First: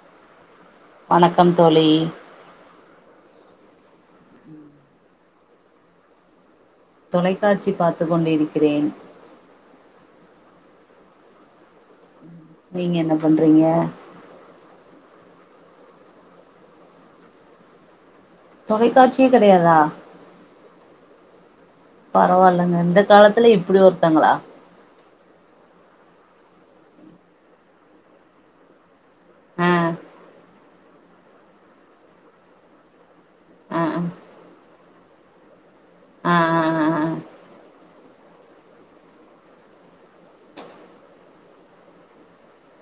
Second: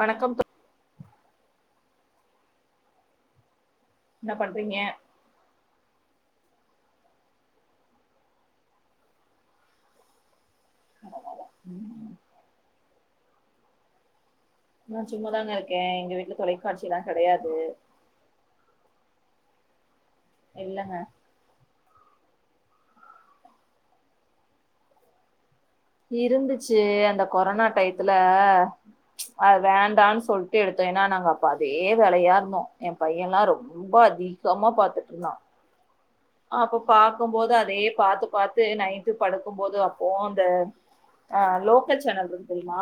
வணக்கம் தோ வணக்கம் தோழி என்ன பண்றீங்க தொலைக்காட்சி பாத்து கொண்டிருக்கிறே ஆமாமா நீங்க என்ன பண்றீங்க நா சும்மாதானங்க இருக்கே எங்க வீட்டுல தொலைக்காட்சில்லா கெடையாது தொலைக்காட்சியே கெடையாதா இல்லங்க பரவால்லைங்க இந்த காலத்துலயு இப்டி ஒருத்தங்களா இருந்துச்சு அந்த கொரோனா டையத்துல அ ஆ வேண்டான்னு சொல் ட்டு எடுத்தோ ஏன்னா நாங்க அப்ப அதே வேலையா இருந்தோ ஏ பையல்லா ஆ ரொம்ப அதிகமா பாத்துட்ருந்தா ஆ ஆ அப்ப ஆ பாக்கும்போது அதைய பாத்து பாத்து நைட்டு படுக்கும்போது அப்போ அந்த அ லோக்கல் சானல் இருக்கு தெரியுமா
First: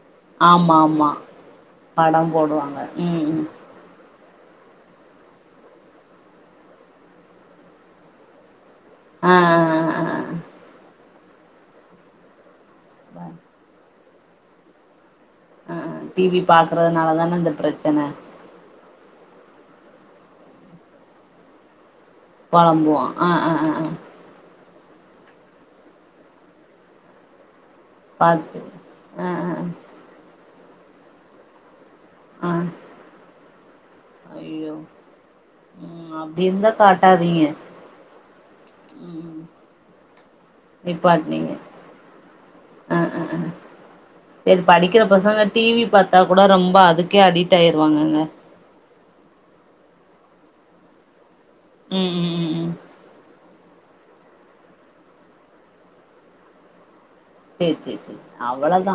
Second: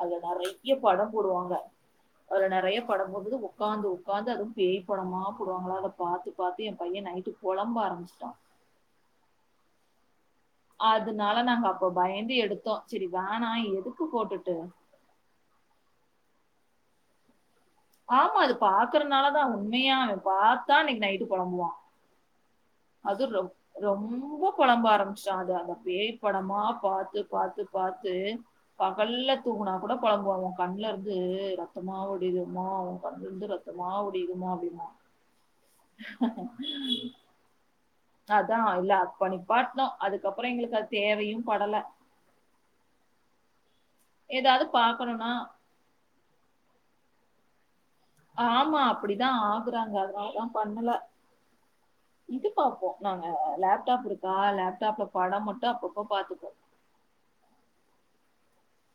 அதுல நறைய ஆமா படம் ஆமா போடுவாங்க படம் அதுல போடுவாங்க நறைய படம் ம் போடுது ம் உக்காந்து உக்காந்து அதுவு பேய் படமா போடுவாங்களா அதப் பாத்து பாத்து ஏ பையன் நைட்டு பொழம்ப ஆரம்பிச்சுட்டா ஆ ஆ ஆ அதுனால நாங்க அப்ப பயந்து எடுத்தோ சரி ஆ வேணா எதுக்கு போட்டுட்டு டி வி பாக்குறதுனால தானே இந்தப் பிரச்சனை ஆமா அது பாக்குறனால தா உண்மையா அவெ பாத்தா அன்னைக்கு நைட்டு பொழம்புவா பொழம்புவோம் ஆ அதும் ரொ ஆ ஆ ஆ ரொம்ப பொழம்ப ஆரம்பிச்சுட்டா அது அந்த பேய் படமா பாத்து பாத்து பாத்து ஆ பகல்ல ஆ தூங்னா கூட பொழம்புவாங்க கண்லருந்து ரத்தமாவரு ஆ ஆ. வடியுதுமா ஒ கண்லர்ந்து ரத்தமா வடியுதுமா ஐயோ அப்டிம்மா ம் அப்படி இருந்தா காட்டாதீங்க அதா இல்ல அப்ப ம் நிப்பாட்னோ அதுக்கப்பறொ எங்களுக்கு அது தேவையு படல அஅ அ சரி ஏதாவது படிக்கிற பார்க்கணும்னா பசங்க டி வி பாத் தா கூட ரொம்ப அதுக்கே அடிட் ஆயிடுவாங்கங்க ஆமா அப்டிதா ஆகுறாங்க அதனால தா பண்ணல ம் ம் இது ம் ம் பாப்போ நாங்க லேப்டாப் இருக்கா லேப்டாப்ல படம் மட்டு அப்பப்ப பாத்துப்போ செரி செரி செரி அவ்ளதா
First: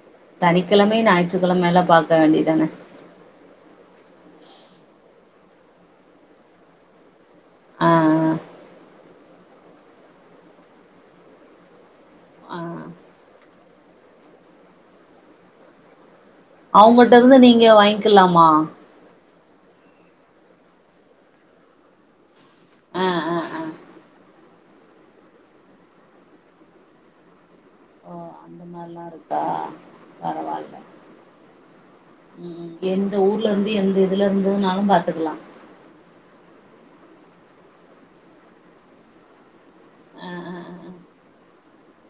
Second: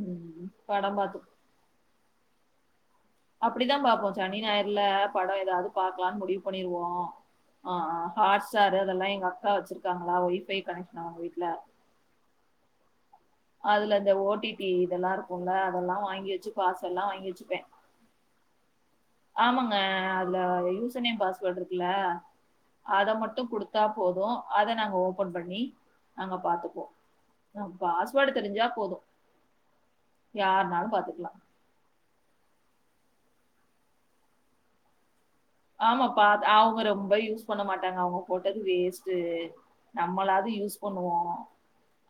ம் படம் சனிக்கெழமயு பாத்துப் ஞாயிற்று கெழமேல பாக்க வேண்டிதானே அப்டித்தா பாப்போ சனி ஞாயர்ல படொ எதாது பாக்கலானு முடிவு பண்ணிருவோ ஆ ஆ ஹாட்ஸ்டார் அதெல்லா எங்க அக்கா வச்சிருக்காங்களா வை பை கனெக்ஷன் அவுங்க வீட்ல ஆ அதுல இந்த ஓ டி டி இதெல்லா இருக்குல அதெல்லா வாங்கி வச்சு பாஸ்வேர்ட்லா வாங்கி அவுங்கள்ட்டருந்து வச்சுப்பே நீங்க வாங்கிக்லாமா ஆமாங்க அதுல யூசர்னேம் பாஸ்வேர்ட் இருக்குல்ல ஆ அத ஆ மட்டு ஆ குடுத்தா போது அத நாங்க ஓபன் பண்ணி நாங்க பாத்துப்போ ன பாஸ்வேர்டு தெரிஞ்சா போது அதுக்கா யார்னாலு பாத்துக்லா ம் எந்த ஊர்ல இருந்து எந்த இதுலருந்துனாலு பாத்துக்கலா ஆமாப்பா அவுங்க ரொம்ப யூஸ் பண்ண மாட்டாங்க அவுங்க போட்டது வேஸ்ட்டு ஆ நம்மளாது ஆ ஆ யூஸ் ஆ பண்ணுவோ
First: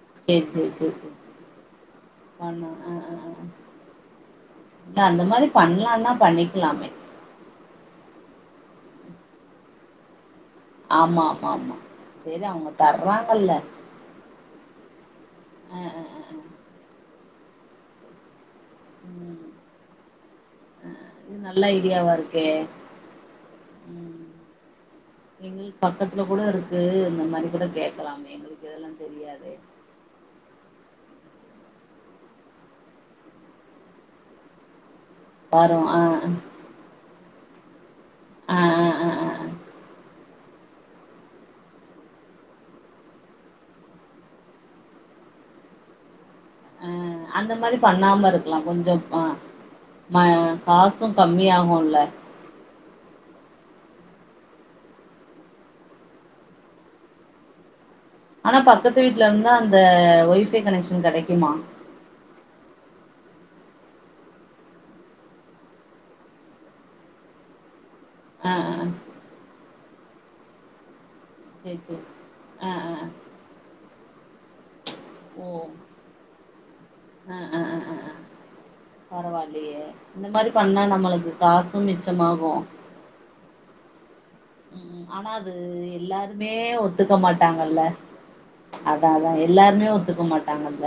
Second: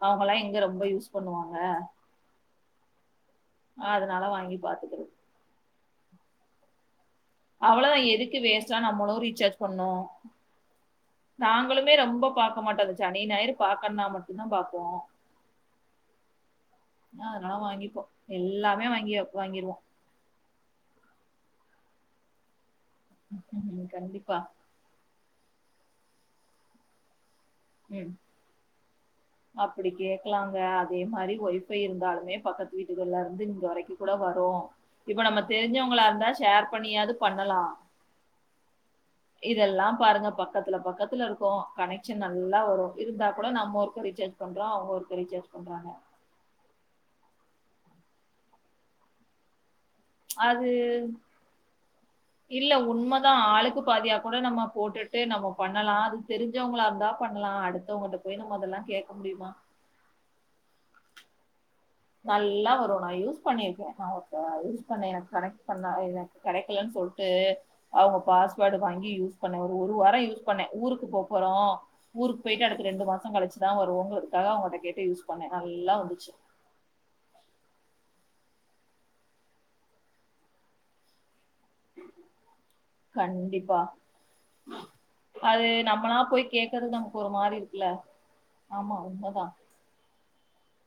அவுங்களா எங்க ரொம்ப யூஸ் பண்ணுவாங்க பண்வோ அ அ அதனால வாங்கி இல்ல பாத்துக்கிறது. அந்த மாரி பண்லானா பண்ணிக்லாமே அவ்வளோதா எதுக்கு வேஸ்ட்டா நம்மளு ரீசார்ஜ் பண்ணு ஆமா ஆமா ஆமா நாங்களுமே ரொம்ப சரி பாக்க அவங்க மாட்டோ இந்த சனி தர்றாங்கல்ல ஞாயிறு பாக்கனுனா மட்டுந்தா பாப்போ அ அ ஆ அதனாலா வாங்கிப்போ எல்லாமே வாங்கிய ம் வாங்கிருவோ நல்ல ஐடியாவா இர்க்கே கண்டிப்பா எங்களுக்கு பக்கத்துல கூட இருக்கு இந்த மாரி கூட கேக்லாமே எங்களுக்கு இதெல்லா தெரியாது அப்டி கேக்லாங்க அதே மாரி வைஃபை இருந்தாலுமே பக்கத்து வீட்டுகள்லருந்து இங்க வரைக்குகூட வரு இப்ப நம்ம பாரோ ஆ தெரிஞ்சவங்ளா இருந்தா ஷேர் பண்ணியாது பண்ணலா ஆ ஆ ஆ ஆ ஆ. இதெல்லாம் பாருங்கபா பக்கத்ல பக்கத்ல இருக்கோ கனெக்ஷன் நல்லா வரு இருந்தா கூட நம்மொருக் க்க ரீச்சார்ஜ் பண்றோ அவுங்க ஒருக்க ரீச்சார்ஜ் பண்றாங்க அ அந்த மாரி பண்ணாம இருக்லா கொஞ்சோப் அ ம அது காசூங் கம் மியாகுல்ல இல்ல உண்மதா ஆளுக்குப் பாதியா கூட நம்ம போட்டுட்டு நம்ம பண்ணலா அது தெரிஞ் ஞ்சவுங்ளா இருந்தா பண்ணலா அடுத்தோவுங்ட்டப் ஆனா பக்கத்து வீட்ல இருந்தா அந்த ஒய் பை கனெக்ஷன் கெடைக்குமா நல்லா வரு நா யூஸ் பண்ணிருக்கே நா ஒருட்ட யூஸ் பண்ணே எனக் கனெக்ட் பண்ணே எனக் கெடைக்கலன் சொல்ட்டு அவுங்க ஆ பாஸ்வேர்டு ஆ வாங்கி யூஸ் பண்ணே ஒரு ஒரு வாரோ யூஸ் பண்ணே ஊருக்கு போப் போறோ சேரி சேரி ஊருக்கு போயிட்டு ஆ அடுத்து ஆ ஆ. ரெண்டு மாசோங் கழிச்சுதா வருவோங்ளுதுக்காக அவுங்கட்ட கேட்டு யூஸ் பண்ணே நல்லா வந்துச்சு அ அ அ அ அ பரவாலையே இந்த மாரி பண்ணா நம்மளுக்கு காசூம் மிச்சமாகு கண்டிப்பா ம் ஆனா அது நம்மளா போய் எல்லாருமே கேக்குறது ஒத்துக்க நமக்கு ஒரு மாரி மாட்டாங்கல்ல இருக்குல்ல ஆமா அதா அதா உண்மதா எல்லாருமே ஒத்துக்க மாட்டாங்கல்ல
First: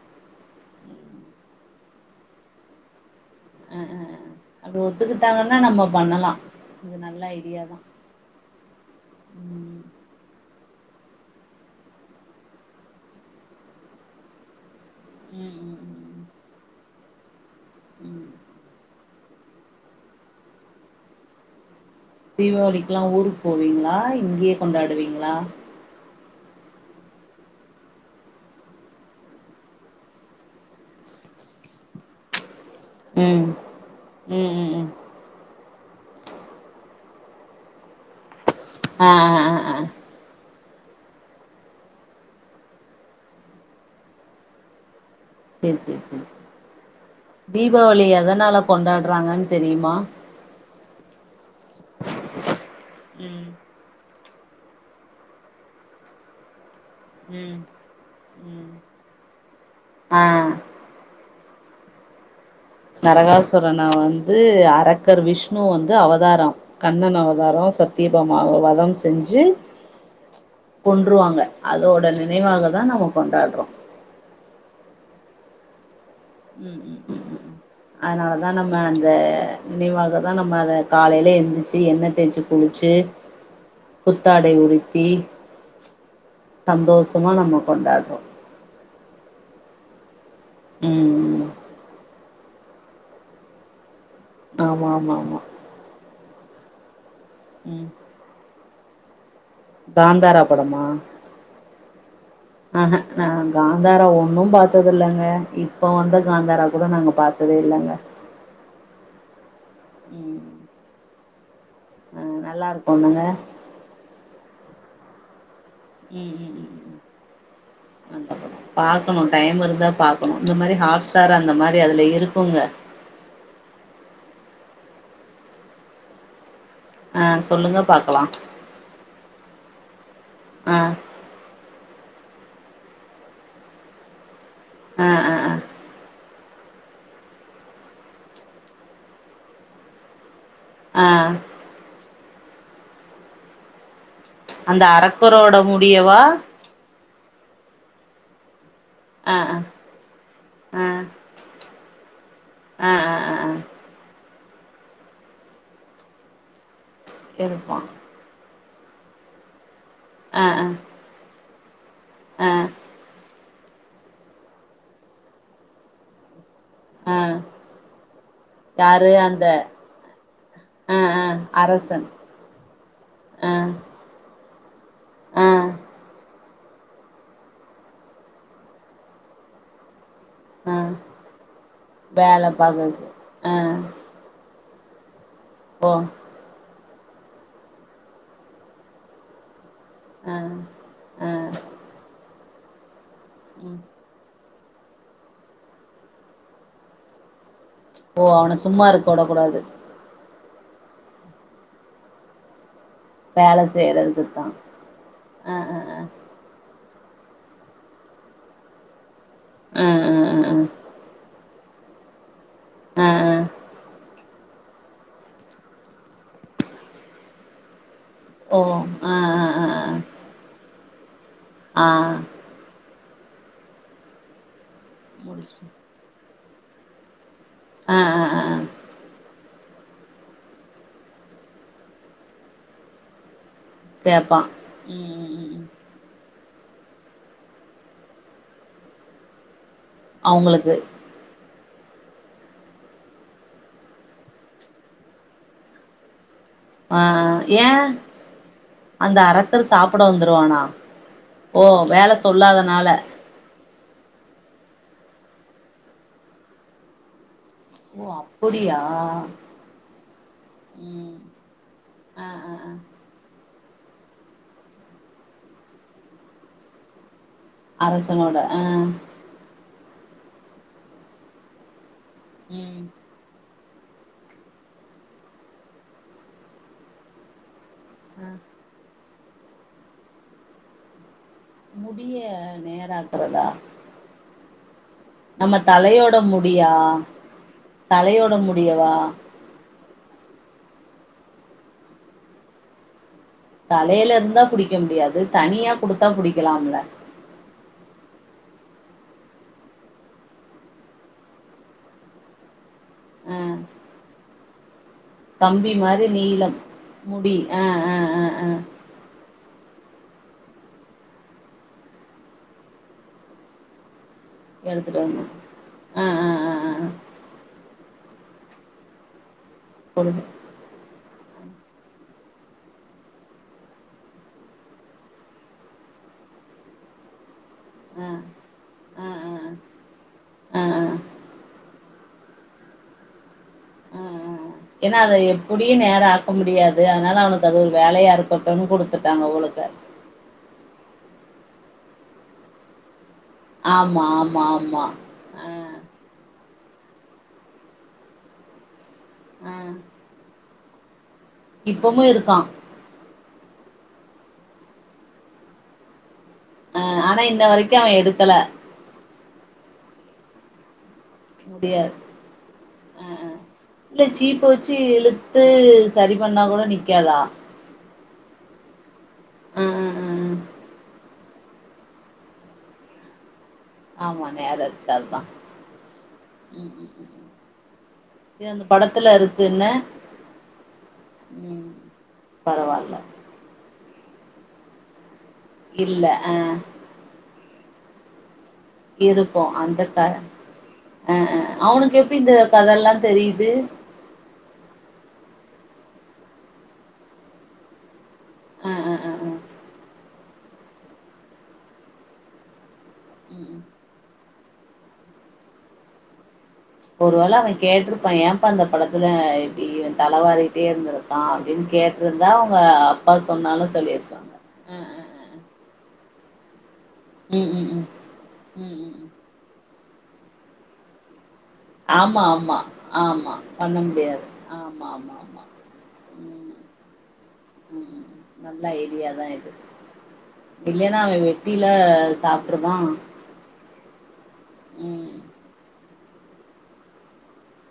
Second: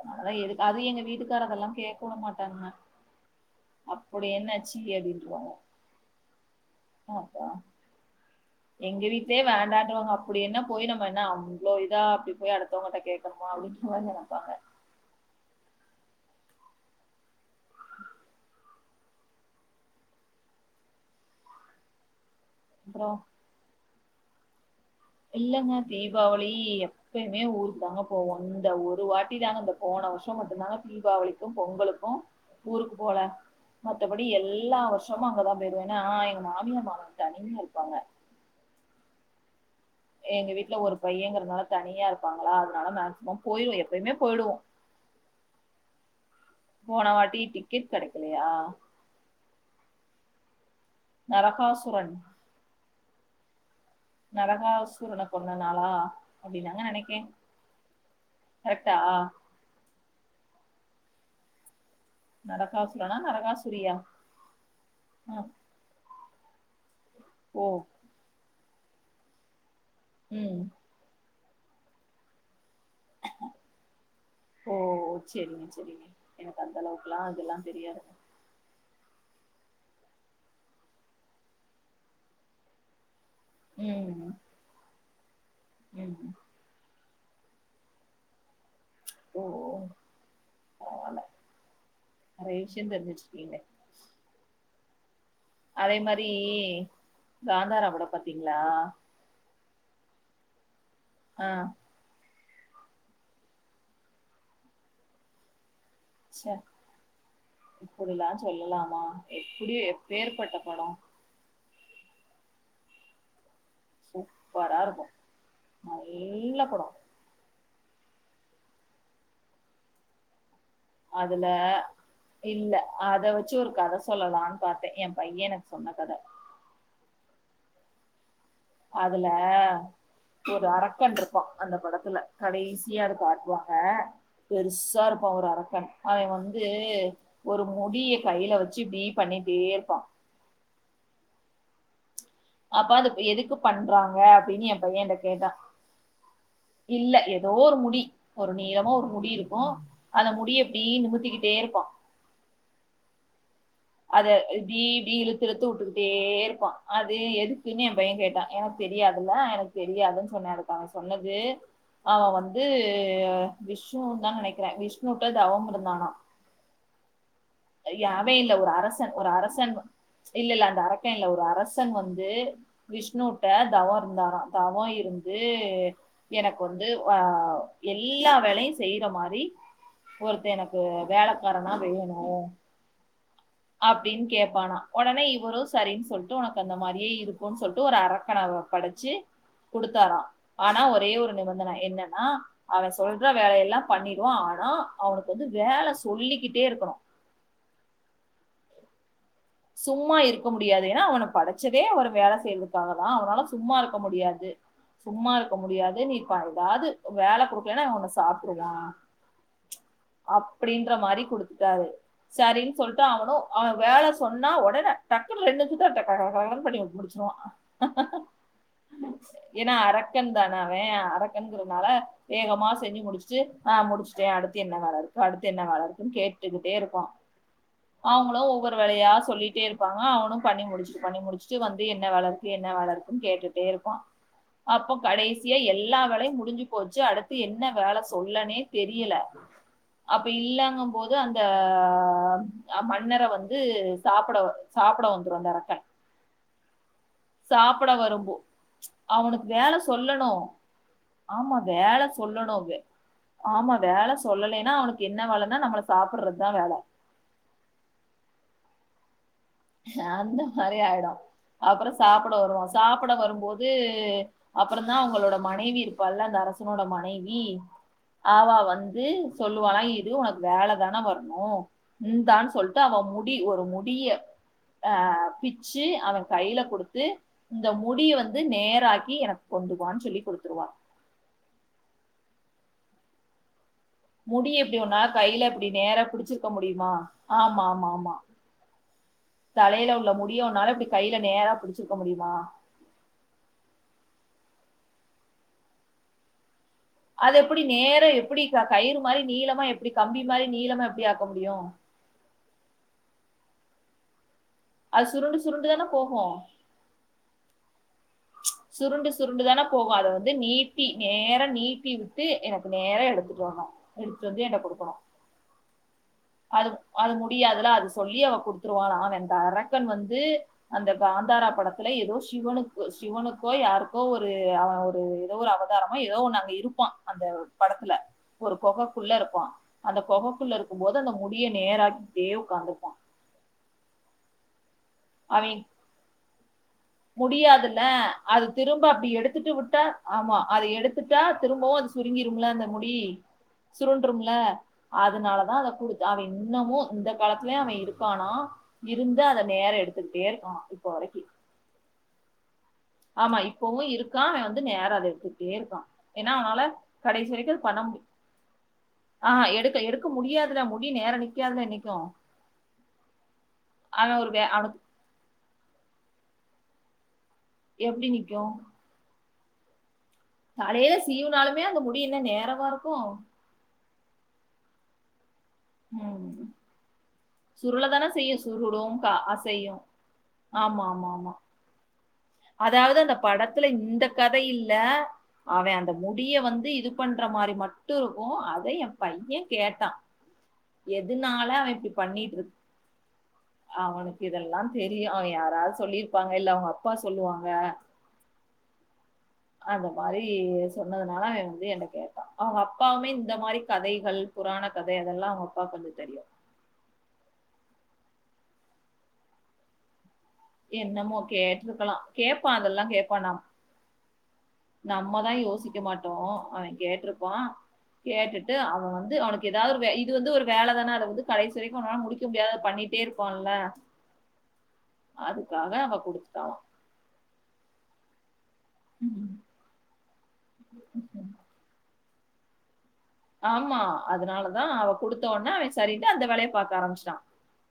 அதனால எதுக் அது எங்க வீட்டுக்காரங்கல்லா கேக்கவுட மாட்டாங்க அ அ அ அப்புடி என்னச்சி அப்படி அப்டின்ருவாங்க ஒத்துக்கிட்டாங்கன்னா நம்ம பண்ணலா இது நல்ல அதா ஐடியாதா எங்க வீட்லே ம் வேண்டான்டுவாங்க அப் அப்டி என்ன போய் நம்ம என்ன அவ்ளோ இதா அப்டி போய் அடுத்தவுங்கட்ட கேக்கணுமா அப்டின்ற மாரி நெனப்பாங்க ம் ம் ம் ம் ம் தீபாவளிக்லா அப்றோ ஊருக் போவீங்ளா இங்கே கொண்டாடுவீங் இல்லங்க தீபாவளி எப் எப்பயுமே ஊருக்கு தாங்க போவோ இந்த ஒரு வாட்டி தாங்க இந்த போன வருஷம் மட்டுந்தாங்க தீபாவளிக்கும் பொங்கலுக்கு ஊருக்கு போல ம் மத்தபடி ம் ம் எல்லா ம் வருஷ் ஷமா அங்கதா போயிருவோ எனா எங்க மாமியார் மாமனா தனியா இருப்பாங்க ஆ ஆ ஆ ஆ எங்க வீட்ல ஒரு பையங்கிறதுனால தனியா இருப்பாங்களா அதனால மேக்சிமம் போயிருவே எப்பயுமே போயிடுவோ சேர் சேர் சே சே போன வாட்டி டிக்கெட் தீபாவளி கெடைக்கலையா எதனால கொண்டாட்றாங்கன் தெரியிமா நரகாசுரன் ம் நரகாசுரன கொன்ன நாளா அப்டினாங்க நெனைக் கே ம் ம் கரெக்ட்டா ஆ நரகாசுரனா நரகாசுரன நரகாசுரியா வந்து அரக்கர் ஆ விஷ்ணு வந்து அவதாரோ கண்ணன் அவதாரோ ஓ சத்தியபாமாவ வதம் செஞ்சு ம் கொன்றுவாங்க அதோட நினைவாகதா நம்ம கொண்டாட்றோ ஓ செரிங்க செரிங்க எனக்கு அந்த ம் ம் அளவுக்குலா ம் இதெல்லா ம் தெரியாதுங்க அதனால தா நம்ம அந்த நினைவாக தா நம்ம அந்த நினைவாகதா நம்ம அத காலைல எந்திச்சி எண்ணெ தேச்சி குளிச்சு ம் புத்தாடை உடுத்தி ம் சந்தோஷமா நம்ம கொண்டாட்றோ ஓ ஓ ம் நெறைய விஷ்யொ தெரிஞ்சி வச்சிர்க்கீங்க ஆமா ஆமா ஆமா அதே மாரி காந்தாரா ம் கூட பாத்தீங்ளா காந்தாரா படமா ஆ அஹா நா காந்தாரா ஒன்னு பாத்ததில்லங்க இப்போ வந்த ச காந்தாரா கூட நாங்க பாத்ததே இல்லங்க இப்படிலா சொல்லலாமா எப்டி எப்பேர் ம் பட்ட படொ ஆ நல்லாருக்குல்லங்க சூப்பரா இருக்கு ம் ம் ம் நல்ல ம் படோ ம் பாக்கணு டைம் இருந்தா பாக்கணு இந்த மாரி ஹாட் ஸ்டார் அதுல அந்த மாரி அதுல இருக்குங்க இல்ல அத வச்சி ஒரு கத சொல்லலான் பாத்த ஏம் பைய எனக் சொன்ன கத ஆ சொல்லுங்க பாக்லா அதுல ஒரு ஆ அரக்கன்ருப் பா அந்த படத்துல கடைசியா இத காட்டுவாங்க ஆ பெருசாருப்பா ஆ ஒரு ஆ அரக்கன் அவே வந் து ஒரு முடிய கைல வச்சி இப்டீ பண்ணிட்டேர்ப்பா ஆ அப்பா அதுப் எதுக்கு பண்றாங்க அப்டின்னு எ அந்த பைய என்ட்ட கேட்டா அரக்கரோட முடியவா இல்ல எதோ ஒரு முடி ஒரு நீளமா ஒரு முடி ஆ ஆ இருக்கு அத முடிய இப்டி நுமுத்திகிட்டேருப்பா அ அ அ அ அத இப்டீ இப்டீ இழுத்துழுத்து உட்டுகுட்டே இருப்பா அது இருப்பா எதுக்கினு ஏம் பைய கேட்டா எனக் தெரியாதுல்ல எனக் தெரியாதுன் ஆ சொன்னே ஆ அதுக் அவெ சொன்னது அவ ஆ வந்தூ விஷ்ணு தா நெனக்ற விஷ்ணுட்ட தவம் இருந்தானா ஆ ய அவே இல்ல ஒரு அரச யாரு ஒரு அந்த அரசன் இல்லல்ல அந்த ஆ அரக்கே ஆ இல்ல ஒரு அரசன் வந்து விஷ்ணுட்ட ஆ தவொ இருந்தாரா தவொ இருந்து ஆ எனக் கொந்து வ எல்லா வேலையு செய்ற மாரி ஒருத்தே எனக்கு வேலக்காரனா வேணு பாகல் அப்டின் கேப்பானா ஒடனே இவரு போ சரின் சொல் ட்டு ஒனக் அந்த மாரியே இருக்குன் சொல்ட்டு ஒரு அரக்கன படச்சி குடுத்தாரா ஆ ஆனா ஒரே ஆ ஒரு நிபந்தன என்னன்னா அவே சொல்ற வேலயெல்லா ம் பண்ணிட் டு ஆனா அவ்னுக் வந்து வேல சொல்லிக்கிட்டே இருக்கணு ஓ அவன சும்மா இருக்க உடக்கூடாது சும்மா இருக்க முடியாது ஏனா அவன படச்சதே ஒரு வேல செய்றக் காகதா அவ்னால வேல சும்மாருக்க செய்யறதுக்கு தா முடியாது சும்மாருக்க ஆ ஆ முடியாது நீ க எதாவ்து வேல குடுக்லனா இவ ஒன்ன சாப்ட்ருவா ஆ ஆ ஆ அப்டின்ற மாரி குடுத்துட்டாரு சரின் சொல்ட்டு ஆ ஆ அவனு ஆ அவே வேல சொன்னா ஒடனே டக்குல் ரெண் நிம்ஷ்த்ல டக் கட கட கட கடன் பண்ணி முடிச்சிருவா ஓ ஆ ஆ ஆ எனா அரக்கன் தான அவே ஆ அரக்கன்ங்றனால ஆ வேகமா செஞ்சி முடிச் ச்சி ஆ முடிசிடே அடுத்து என்ன வேலருக்கு அடுத்து என்ன முடிச்ட்டு வேலருக்கு கேட்டுகிட்டேருப்பா ஆ ஆ அவங்களு ஆ ஆ ஒவ்வொரு வேலயா சொல்லிட்டேருப்பாங்க அவனு பண்ணி முடிச்ட்டு பண்ணி முடிச்ட்டு வந்து என்ன வேலர்க்கு என்ன வேலர்க்குன் கேட்டுட்டேருப் ப்பா கேப்பா அப்போ ம் ம் ம் கடைசியா ம் எல்லா வேலயு முடிஞ் போச்சி அடுத்து என்ன வேல சொல்லனே தெரியல அப்ப அவுங்களுக்கு இல்லங்கு போ து அந்த அ மன்னர வந்து சாப்ட சாப்ட வந்துரு அந்த அரக்கன் ஆ ஏ சாப்பிட வரும்போ அந்த அவனுக்கு அரக்கரு வேல சாப்புட சொல்லணு வந்துருவானா ஓ வேல சொல்லாதனால ஆமா வேல சொல்லலினா அவனுக் என்ன வேலன்னா நம்மள சாப்புரதா வேல ஓ அப்புடியா அ அந்த மாரியாய்டு அப்புறோ ஆ சாப்புட ஆ வருவோ ஆ சாப் புட வருபோது அப்புறதா அவங்களோட மனைவி இருப்பால்ல அந்த அரசனோட மனைவி அரசனோட ஆவா ஆ வந்து சொல்லுவாளா இது உனக் வேல தான வர்ணு இந்தான் ம் சொல்ட்டு அவ முடி ஒரு முடிய ஆ பிச்சி அவே கைல குடுத்து இந்த முடிய ஆ வந்து நேராக் கி எனக் கொண்டுவா சொல்லி குடுத்துருவா முடிய நேராக்றதா முடி எப்டி உன்னா கைலப்டி நேரா புடிச்சிருக்க முடியா முடியுமா ஆமா ஆமா ஆமா தலையோட முடியவா தலையில உள்ள முடிய உன்னால இப்பிடி கைல நேரா புடிச்சிருக்க முடியுமா தலையில இருந்தா புடிக்க முடியாது தனியா குடுத்தா புடிக்கலாம்ல அது எப்பிடி நேரா எப்படி க கயிறு மாரி நீளமா எப்படி கம்பி மாரி நீளமா எப்பிடி ஆக்க முடியு ஆ அது சுருண்டு சுருண்டு கம்பி தான மாரி போகு நீளம் முடி அ அ சுருண்டு சுருண்டு தான போகு அத வந்து நீட்டி நேரா நீட்டிவுட்டு எனக்கு நேரா எடுத்துட்டு வரனு எடுத்துட்டு வந்து ஏன்ட்ட எடுத்துட்டு வரனு அ அ அது அது முடியாதுல அது சொல்லி அவ ருடுத்துருவாளா வென்ட அரக்கன் வந்து குடுங்க அந்த காந்தாரா படத்துல எதோ சிவனுக் சிவனுக்கோ யாருக்கோ ஒரு ஒரு எதோ ஒரு அவ தாரமா எதோ ஒன்னு அங்க இருப்பா அந்த படத்துல ஆ ஒரு ஆ கொகக்குள்ள ஆ இருப்பா ஆ அந்த கொகக்குள்ள ஆ இருக்கு ஆ ஆ போது அந்த மு முடிய நேராக்கிடே உக்காந்துருப்பா ஆ ஆ ஏன்னா அத அவன் எப்புடியு நேரா ஆக் க்க முடியாது அதனால அவனுக்கு அது ஒரு முடியாதுல்ல வேலையா அது இருக்கட்டுன்னு திரும்ப அப்படி குடுத்துட்டாங்க எடுத்துட்டு அவுலுக்க விட்டா ஆமா அத எடுத்துட்டா திரும்பவு அது சுருங்கிரும்ல்லா அந்த முடி ஆமா சுருண்டுறும்ல ஆமா ஆமா ஆ அதுனாலதா அத குடுத் அவே இன்னமு இந்த காலத்துலயே அவ இருக்கானா இருந்து அத ஆ நேர எடுத்துக்கிட் டே இருக்கானா இப்ப வரக்கி இப்பமு இருக்கா ஆமா இப்பவு இருக்கா அவ வந்து நேரா அத எடுத்துக்கிட்டே இருக்கா என்னா அவனால ஆ ஆனா கடைசி இன்ன வரைக்கோ அத வரைக்கு பண்ண அவ முடி எடுக்கல ஆ எடுக்க எடுக்க முடியாதுடா முடி நேரா நிக் முடியாது அ அ இல்ல அவன் ஒரு சீப்ப வே- வச்சு அவனுக்கு இழுத் த்து சரி பண்ணா கூட நிக்காதா எப்டி நிக்கு அ அ அ அ தலையில சீவுனாலுமே அந்த முடி என்ன நேரவாருக்கு ஆமா நேரா இருக்காது தா ம் சுருள தான செய்யு இது அந்த சுருளு படத்துல இருக்குன்ன அசையு ஆமா ஆமா ஆமா ம் பரவால்ல அதாவது அந்த படத்துல இந்த கதை இல்ல அவ அந்த இல்ல அ முடிய வந்து இது பண்ற மாரி மட்டு இருக்கோ அத எ பைய இருக்கு அந்த கேட்டா க ஆ ஆ எதுனால அவ இப்டி அவனுக்கு எப்டி இந்த பண்ணிட்டு இருக்கு கதல்லா தெரியுது அவனுக் இதெல்லா தெரியு அவ யாராவது சொல்லியிருப்பாங்க இல்ல அவங்க அப்பா சொல்லுவாங்க ஆ ஆ ஆ ஆ அதா மாரி சொன்னதுனால அவ வந்து என்ன கேட்டா அவங்க அப்பாவுமே இந்த மாரி ம் கதைகள் புராண கத அதெல்லா அவங்க அப்பாக்கு கொஞ்சோ தெரியு ஒரு வேள அவே கேட்டிருப்பா ஏப்பா இந்த படத்துல இப்டி தலவாாரி கிட்டே என்னமோ இருந்திருக்கா அப்படின்னு கேட்டிருக்கலாம். கேட்டிருந்தா அவங்க கேட்பான் அப்பா சொன்னாலு சொல்லிருப்பாங்க ஆ ஆ ஆ நம்மதா ஆ யோசிக்க மாட்டோ அவன் கேட்டிருப்பா ம் ம் ம் கேட்டுட்டு ம் அவ ம் ம் வந்து அவனுக்கு ஏதாது ஒரு இது வந்து ஒரு வேல தான அது வந்து கடைசி வரைக்கோ உன்னால ஆமா முடிக்க ஆமா முடியாத ஆமா பண்ணிட்டேருப்பால்ல பண்ண முடியாது ஆமா ஆமா ஆமா அதுக்காக அவ ம் குடுத்துட்டாளா ம் நல்ல ஐடியாதா இது இல்லைன்னா அவ வெட்டில சாப்பிடுதா ஆமா அதனாலதா அவ கொடுத்தோன அவ சரின்ட்டு அந்த வேலைய பாக்க ஆரம்பிச்சிட்டா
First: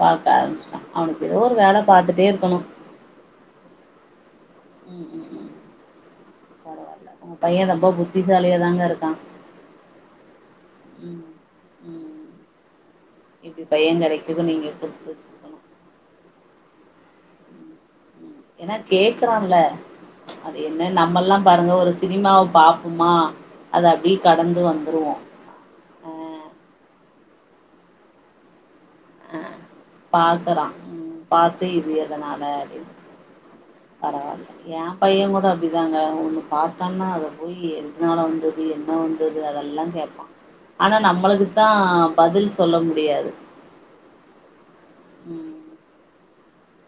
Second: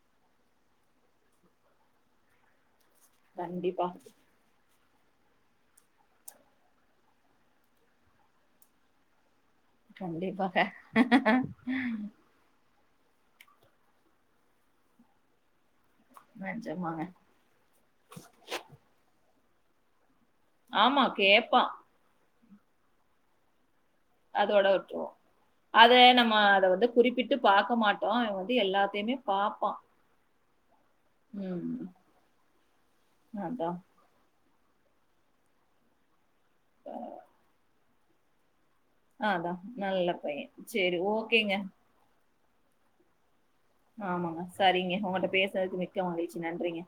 பாக்க ஆரம்பிச்சிட்டா அவனுக்கு ஏதோ ஒரு வேலை பாத்துட்டே இருக்கணு கண்டிப்பா ம் ம் ம் பரவால்ல பைய ரொம்ப புத்திசாலியா தாங்க இருக்கா கண்டிப்பாக ம் இப்டி பைய கிடைக்க நீங்க குடுத்து வச்சுருக்கனு நெஜமாங்க ஏன்னா கேக்குறான்ல அது என்ன ஆமா நம்மல்லா கேப்பான். பாருங்க ஒரு சினிமாவ பாப்போம்மா அத அப்டி அதோட விட்ருவோ அத நம்ம அத வந்து குறிப்பிட்டு பார்க்க மாட்டோ. அது வந்து எல்லாத்தையுமே அ பாப்பான். பாக்குறா பாத்து ம். இது எதன்னால அப்படின்னு அதான். பரவாயில்ல ஏ பைய கூட அப்டிதாங்க ஒன்னு பார்த்தான்னா அதை போய் எதனால வந்து என்ன வந்தது அதான். அதெல்லா நல்ல கேப்பா பையன். ஆனா சரி ஓகேங்க. நம்மளுக்குத்தா பதில் சொல்ல முடியாது ஆமாங்க சரிங்க ம் உங்களிட்ட மிக்க மகிழ்ச்சி நன்றிங்க